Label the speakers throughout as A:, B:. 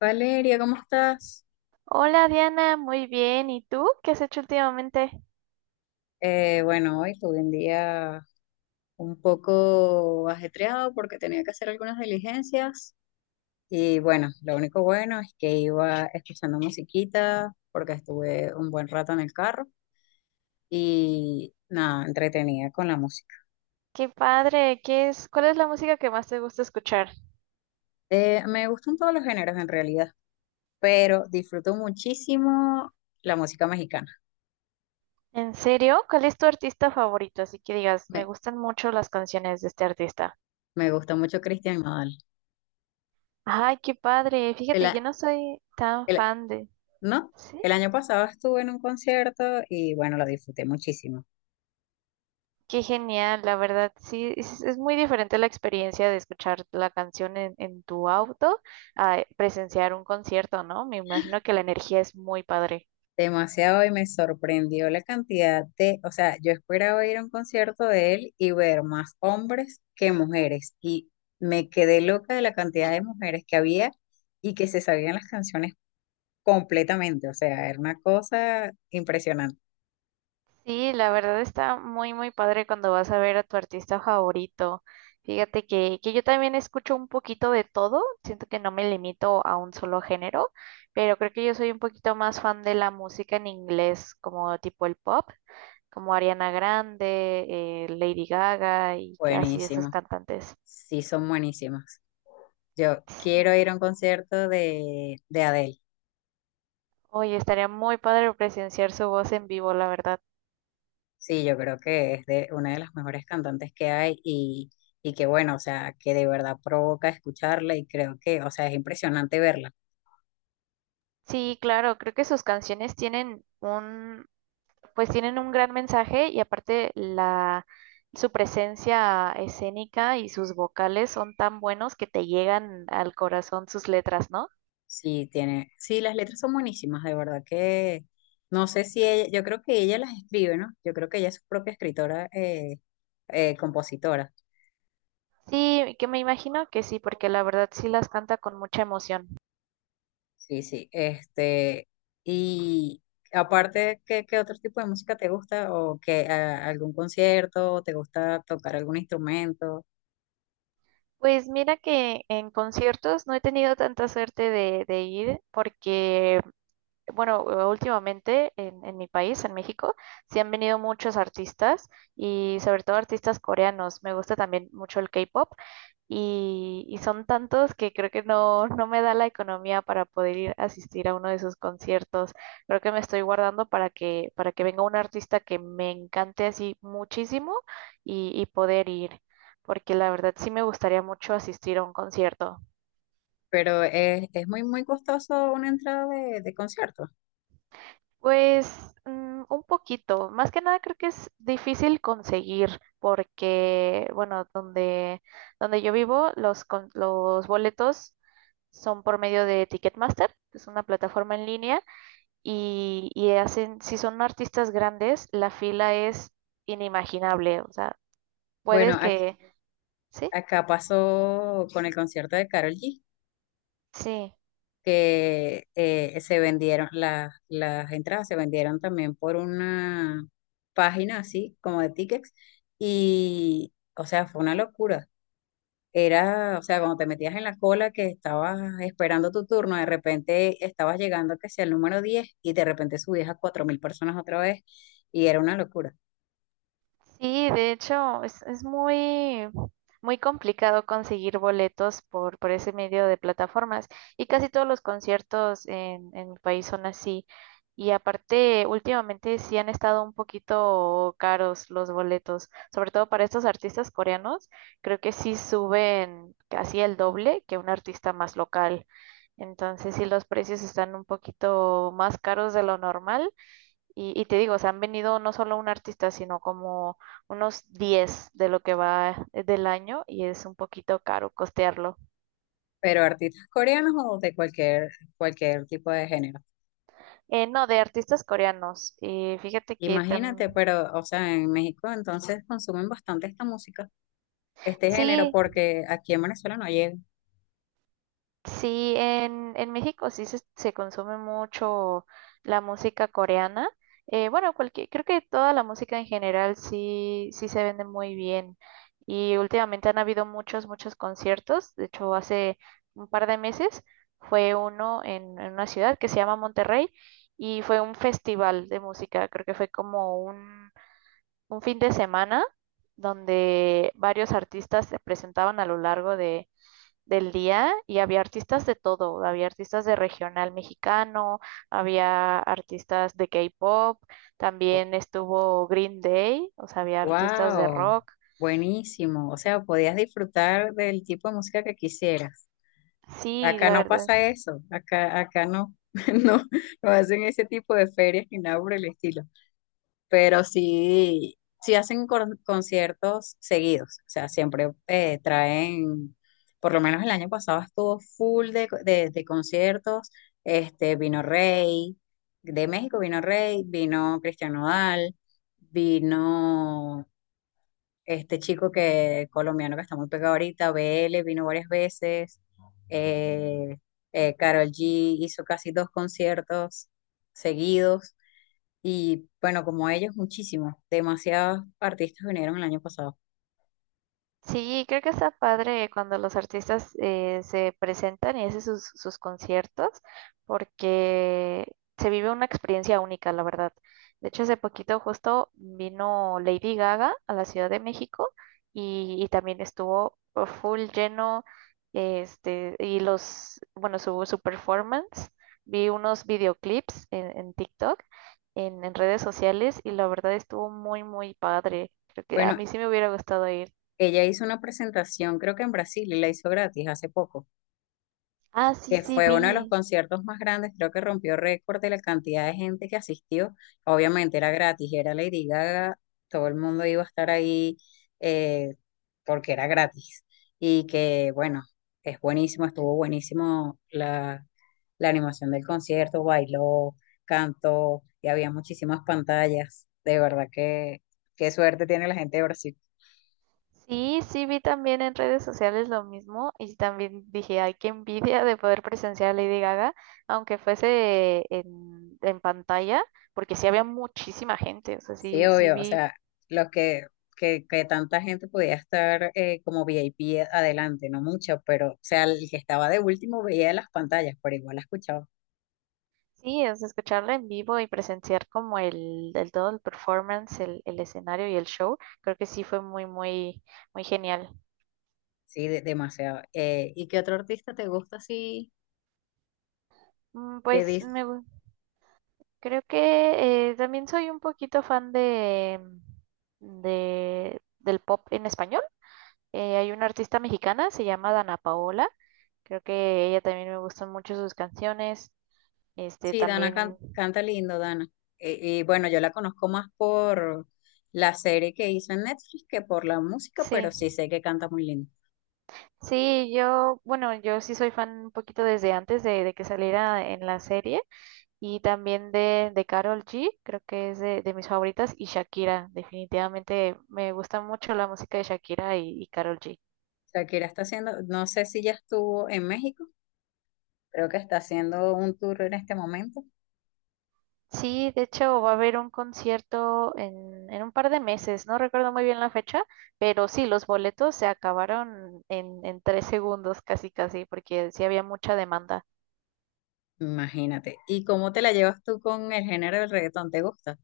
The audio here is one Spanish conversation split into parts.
A: Valeria, ¿cómo estás?
B: Hola Diana, muy bien. ¿Y tú? ¿Qué has hecho últimamente?
A: Bueno, hoy tuve un día un poco ajetreado porque tenía que hacer algunas diligencias y bueno, lo único bueno es que iba escuchando musiquita porque estuve un buen rato en el carro y nada, entretenida con la música.
B: Qué padre. ¿Qué es? ¿Cuál es la música que más te gusta escuchar?
A: Me gustan todos los géneros en realidad, pero disfruto muchísimo la música mexicana.
B: ¿En serio? ¿Cuál es tu artista favorito? Así que digas, me
A: Me,
B: gustan mucho las canciones de este artista.
A: me gusta mucho Cristian Nodal.
B: Ay, qué padre.
A: El,
B: Fíjate, yo no soy tan fan de.
A: No,
B: ¿Sí?
A: el año pasado estuve en un concierto y bueno, lo disfruté muchísimo.
B: Qué genial, la verdad. Sí, es muy diferente la experiencia de escuchar la canción en tu auto a presenciar un concierto, ¿no? Me imagino que la energía es muy padre.
A: Demasiado, y me sorprendió la cantidad de, o sea, yo esperaba ir a un concierto de él y ver más hombres que mujeres, y me quedé loca de la cantidad de mujeres que había y que se sabían las canciones completamente, o sea, era una cosa impresionante.
B: Sí, la verdad está muy, muy padre cuando vas a ver a tu artista favorito. Fíjate que yo también escucho un poquito de todo, siento que no me limito a un solo género, pero creo que yo soy un poquito más fan de la música en inglés, como tipo el pop, como Ariana Grande, Lady Gaga y que así esas
A: Buenísimo,
B: cantantes.
A: sí son buenísimos. Yo quiero ir a un concierto de Adele.
B: Oye, estaría muy padre presenciar su voz en vivo, la verdad.
A: Sí, yo creo que es de una de las mejores cantantes que hay, y que bueno, o sea, que de verdad provoca escucharla y creo que, o sea, es impresionante verla.
B: Sí, claro, creo que sus canciones tienen pues tienen un gran mensaje y aparte su presencia escénica y sus vocales son tan buenos que te llegan al corazón sus letras, ¿no?
A: Sí, tiene, sí, las letras son buenísimas, de verdad que no sé si ella, yo creo que ella las escribe, ¿no? Yo creo que ella es su propia escritora, compositora.
B: Sí, que me imagino que sí, porque la verdad sí las canta con mucha emoción.
A: Sí, sí, este, y aparte, ¿qué, qué otro tipo de música te gusta? ¿O que algún concierto? ¿Te gusta tocar algún instrumento?
B: Pues mira que en conciertos no he tenido tanta suerte de ir porque bueno, últimamente en mi país, en México, sí han venido muchos artistas y sobre todo artistas coreanos. Me gusta también mucho el K-pop y son tantos que creo que no, no me da la economía para poder ir a asistir a uno de sus conciertos. Creo que me estoy guardando para que venga un artista que me encante así muchísimo y poder ir, porque la verdad sí me gustaría mucho asistir a un concierto.
A: Pero es muy, muy costoso una entrada de concierto.
B: Pues un poquito, más que nada creo que es difícil conseguir porque, bueno, donde yo vivo, los boletos son por medio de Ticketmaster, que es una plataforma en línea, y hacen, si son artistas grandes, la fila es inimaginable, o sea, puedes
A: Bueno, aquí-
B: que, sí,
A: Acá pasó con el concierto de Karol G,
B: sí.
A: que se vendieron, las entradas se vendieron también por una página así, como de tickets, y, o sea, fue una locura. Era, o sea, cuando te metías en la cola que estabas esperando tu turno, de repente estabas llegando que sea el número 10, y de repente subías a 4.000 personas otra vez, y era una locura.
B: Sí, de hecho, es muy, muy complicado conseguir boletos por ese medio de plataformas y casi todos los conciertos en mi país son así. Y aparte, últimamente sí han estado un poquito caros los boletos, sobre todo para estos artistas coreanos, creo que sí suben casi el doble que un artista más local. Entonces, sí, los precios están un poquito más caros de lo normal y te digo, o sea, han venido no solo un artista, sino como unos 10 de lo que va del año y es un poquito caro costearlo.
A: Pero artistas coreanos o de cualquier, cualquier tipo de género.
B: No, de artistas coreanos. Fíjate que también.
A: Imagínate, pero, o sea, en México entonces consumen bastante esta música, este género,
B: Sí.
A: porque aquí en Venezuela no llega.
B: Sí, en México sí se consume mucho la música coreana. Bueno, creo que toda la música en general sí, sí se vende muy bien. Y últimamente han habido muchos, muchos conciertos. De hecho, hace un par de meses fue uno en una ciudad que se llama Monterrey y fue un festival de música. Creo que fue como un fin de semana donde varios artistas se presentaban a lo largo de del día y había artistas de todo, había artistas de regional mexicano, había artistas de K-pop, también estuvo Green Day, o sea, había artistas de
A: ¡Wow!
B: rock.
A: Buenísimo. O sea, podías disfrutar del tipo de música que quisieras.
B: Sí,
A: Acá
B: la
A: no
B: verdad.
A: pasa eso. Acá, acá no, no, no hacen ese tipo de ferias ni nada por el estilo. Pero sí, sí hacen conciertos seguidos, o sea, siempre traen, por lo menos el año pasado estuvo full de, de conciertos, este, vino Rey, de México vino Rey, vino Cristian Nodal, vino este chico que, colombiano que está muy pegado ahorita, BL, vino varias veces, eh, Karol G hizo casi dos conciertos seguidos. Y bueno, como ellos, muchísimos, demasiados artistas vinieron el año pasado.
B: Sí, creo que está padre cuando los artistas se presentan y hacen sus conciertos, porque se vive una experiencia única, la verdad. De hecho, hace poquito justo vino Lady Gaga a la Ciudad de México y también estuvo oh, full lleno, este, su performance, vi unos videoclips en TikTok, en redes sociales, y la verdad estuvo muy, muy padre. Creo que a
A: Bueno,
B: mí sí me hubiera gustado ir.
A: ella hizo una presentación, creo que en Brasil, y la hizo gratis hace poco.
B: Ah, sí,
A: Que
B: sí,
A: fue uno de los
B: vi.
A: conciertos más grandes, creo que rompió récord de la cantidad de gente que asistió. Obviamente era gratis, era Lady Gaga, todo el mundo iba a estar ahí eh, porque era gratis. Y que bueno, es buenísimo, estuvo buenísimo la, la animación del concierto, bailó, cantó, y había muchísimas pantallas. De verdad que qué suerte tiene la gente de Brasil.
B: Sí, sí, vi también en redes sociales lo mismo y también dije, ay, qué envidia de poder presenciar a Lady Gaga, aunque fuese en pantalla, porque sí había muchísima gente, o sea,
A: Sí,
B: sí, sí
A: obvio, o
B: vi,
A: sea, los que, que tanta gente podía estar como V I P adelante, no mucho, pero, o sea, el que estaba de último veía las pantallas, pero igual la escuchaba,
B: sí, o sea, escucharla en vivo y presenciar como el todo el performance, el escenario y el show, creo que sí fue muy, muy, muy genial.
A: sí, demasiado. ¿Y qué otro artista te gusta así?
B: Mm,
A: Que
B: Pues
A: dice,
B: me, gu- Creo que también soy un poquito fan del pop en español. Hay una artista mexicana, se llama Dana Paola. Creo que ella también me gustan mucho sus canciones. Este
A: sí, Dana
B: también,
A: canta lindo, Dana. Y bueno, yo la conozco más por la serie que hizo en Netflix que por la música, pero
B: sí.
A: sí sé que canta muy lindo.
B: Sí, yo, bueno, yo sí soy fan un poquito desde antes de que saliera en la serie. Y también de Karol G, creo que es de mis favoritas. Y Shakira, definitivamente me gusta mucho la música de Shakira y Karol G.
A: Shakira está haciendo, no sé si ya estuvo en México, creo que está haciendo un tour en este momento.
B: Sí, de hecho va a haber un concierto en un par de meses, no recuerdo muy bien la fecha, pero sí, los boletos se acabaron en 3 segundos casi casi, porque sí había mucha demanda.
A: Imagínate. ¿Y cómo te la llevas tú con el género del reggaetón? ¿Te gusta?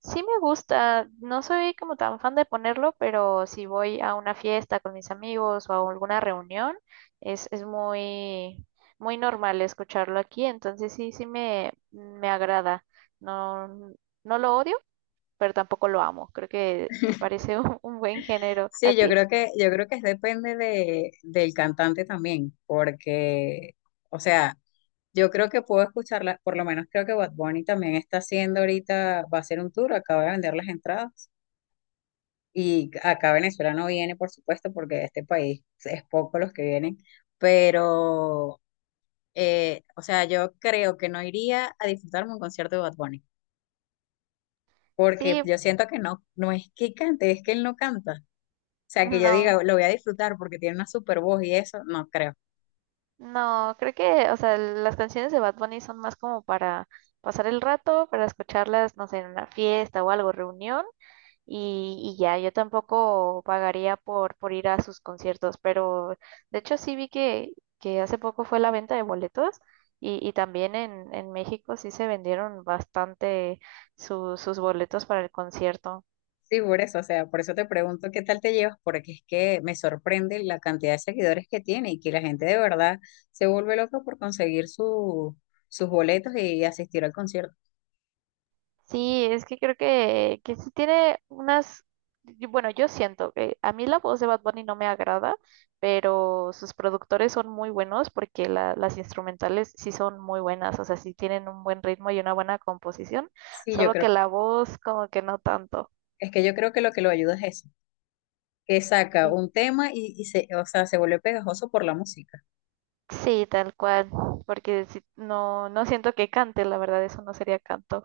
B: Sí me gusta, no soy como tan fan de ponerlo, pero si voy a una fiesta con mis amigos o a alguna reunión, es muy, muy normal escucharlo aquí, entonces sí, sí me agrada. No, no lo odio, pero tampoco lo amo. Creo que me parece un buen género. ¿A
A: Sí,
B: ti?
A: yo creo que es depende del cantante también, porque, o sea, yo creo que puedo escucharla, por lo menos creo que Bad Bunny también está haciendo ahorita, va a hacer un tour, acaba de vender las entradas. Y acá Venezuela no viene, por supuesto, porque de este país es poco los que vienen, pero, o sea, yo creo que no iría a disfrutarme un concierto de Bad Bunny. Porque
B: Sí,
A: yo siento que no, no es que cante, es que él no canta. O sea, que yo
B: no,
A: diga, lo voy a disfrutar porque tiene una super voz y eso, no creo.
B: no, creo que, o sea, las canciones de Bad Bunny son más como para pasar el rato, para escucharlas, no sé, en una fiesta o algo, reunión, y ya, yo tampoco pagaría por ir a sus conciertos, pero de hecho sí vi que hace poco fue la venta de boletos. Y también en México sí se vendieron bastante sus boletos para el concierto.
A: Sí, por eso, o sea, por eso te pregunto qué tal te llevas, porque es que me sorprende la cantidad de seguidores que tiene y que la gente de verdad se vuelve loca por conseguir sus boletos y asistir al concierto.
B: Sí, es que creo que sí tiene unas, y bueno, yo siento que a mí la voz de Bad Bunny no me agrada, pero sus productores son muy buenos porque las instrumentales sí son muy buenas, o sea, sí tienen un buen ritmo y una buena composición,
A: Sí, yo
B: solo
A: creo,
B: que la voz como que no tanto.
A: es que yo creo que lo ayuda es eso, que saca
B: Sí.
A: un tema y o sea, se vuelve pegajoso por la música.
B: Sí, tal cual, porque no, no siento que cante, la verdad, eso no sería canto.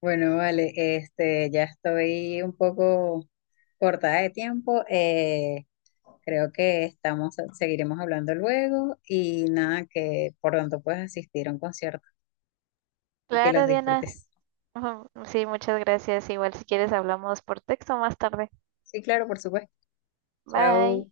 A: Bueno, vale, este, ya estoy un poco cortada de tiempo. Creo que estamos, seguiremos hablando luego y nada, que por pronto puedas asistir a un concierto y que los
B: Claro, Diana.
A: disfrutes.
B: Ujú, sí, muchas gracias. Igual si quieres hablamos por texto más tarde.
A: Sí, claro, por supuesto.
B: Bye.
A: Chao.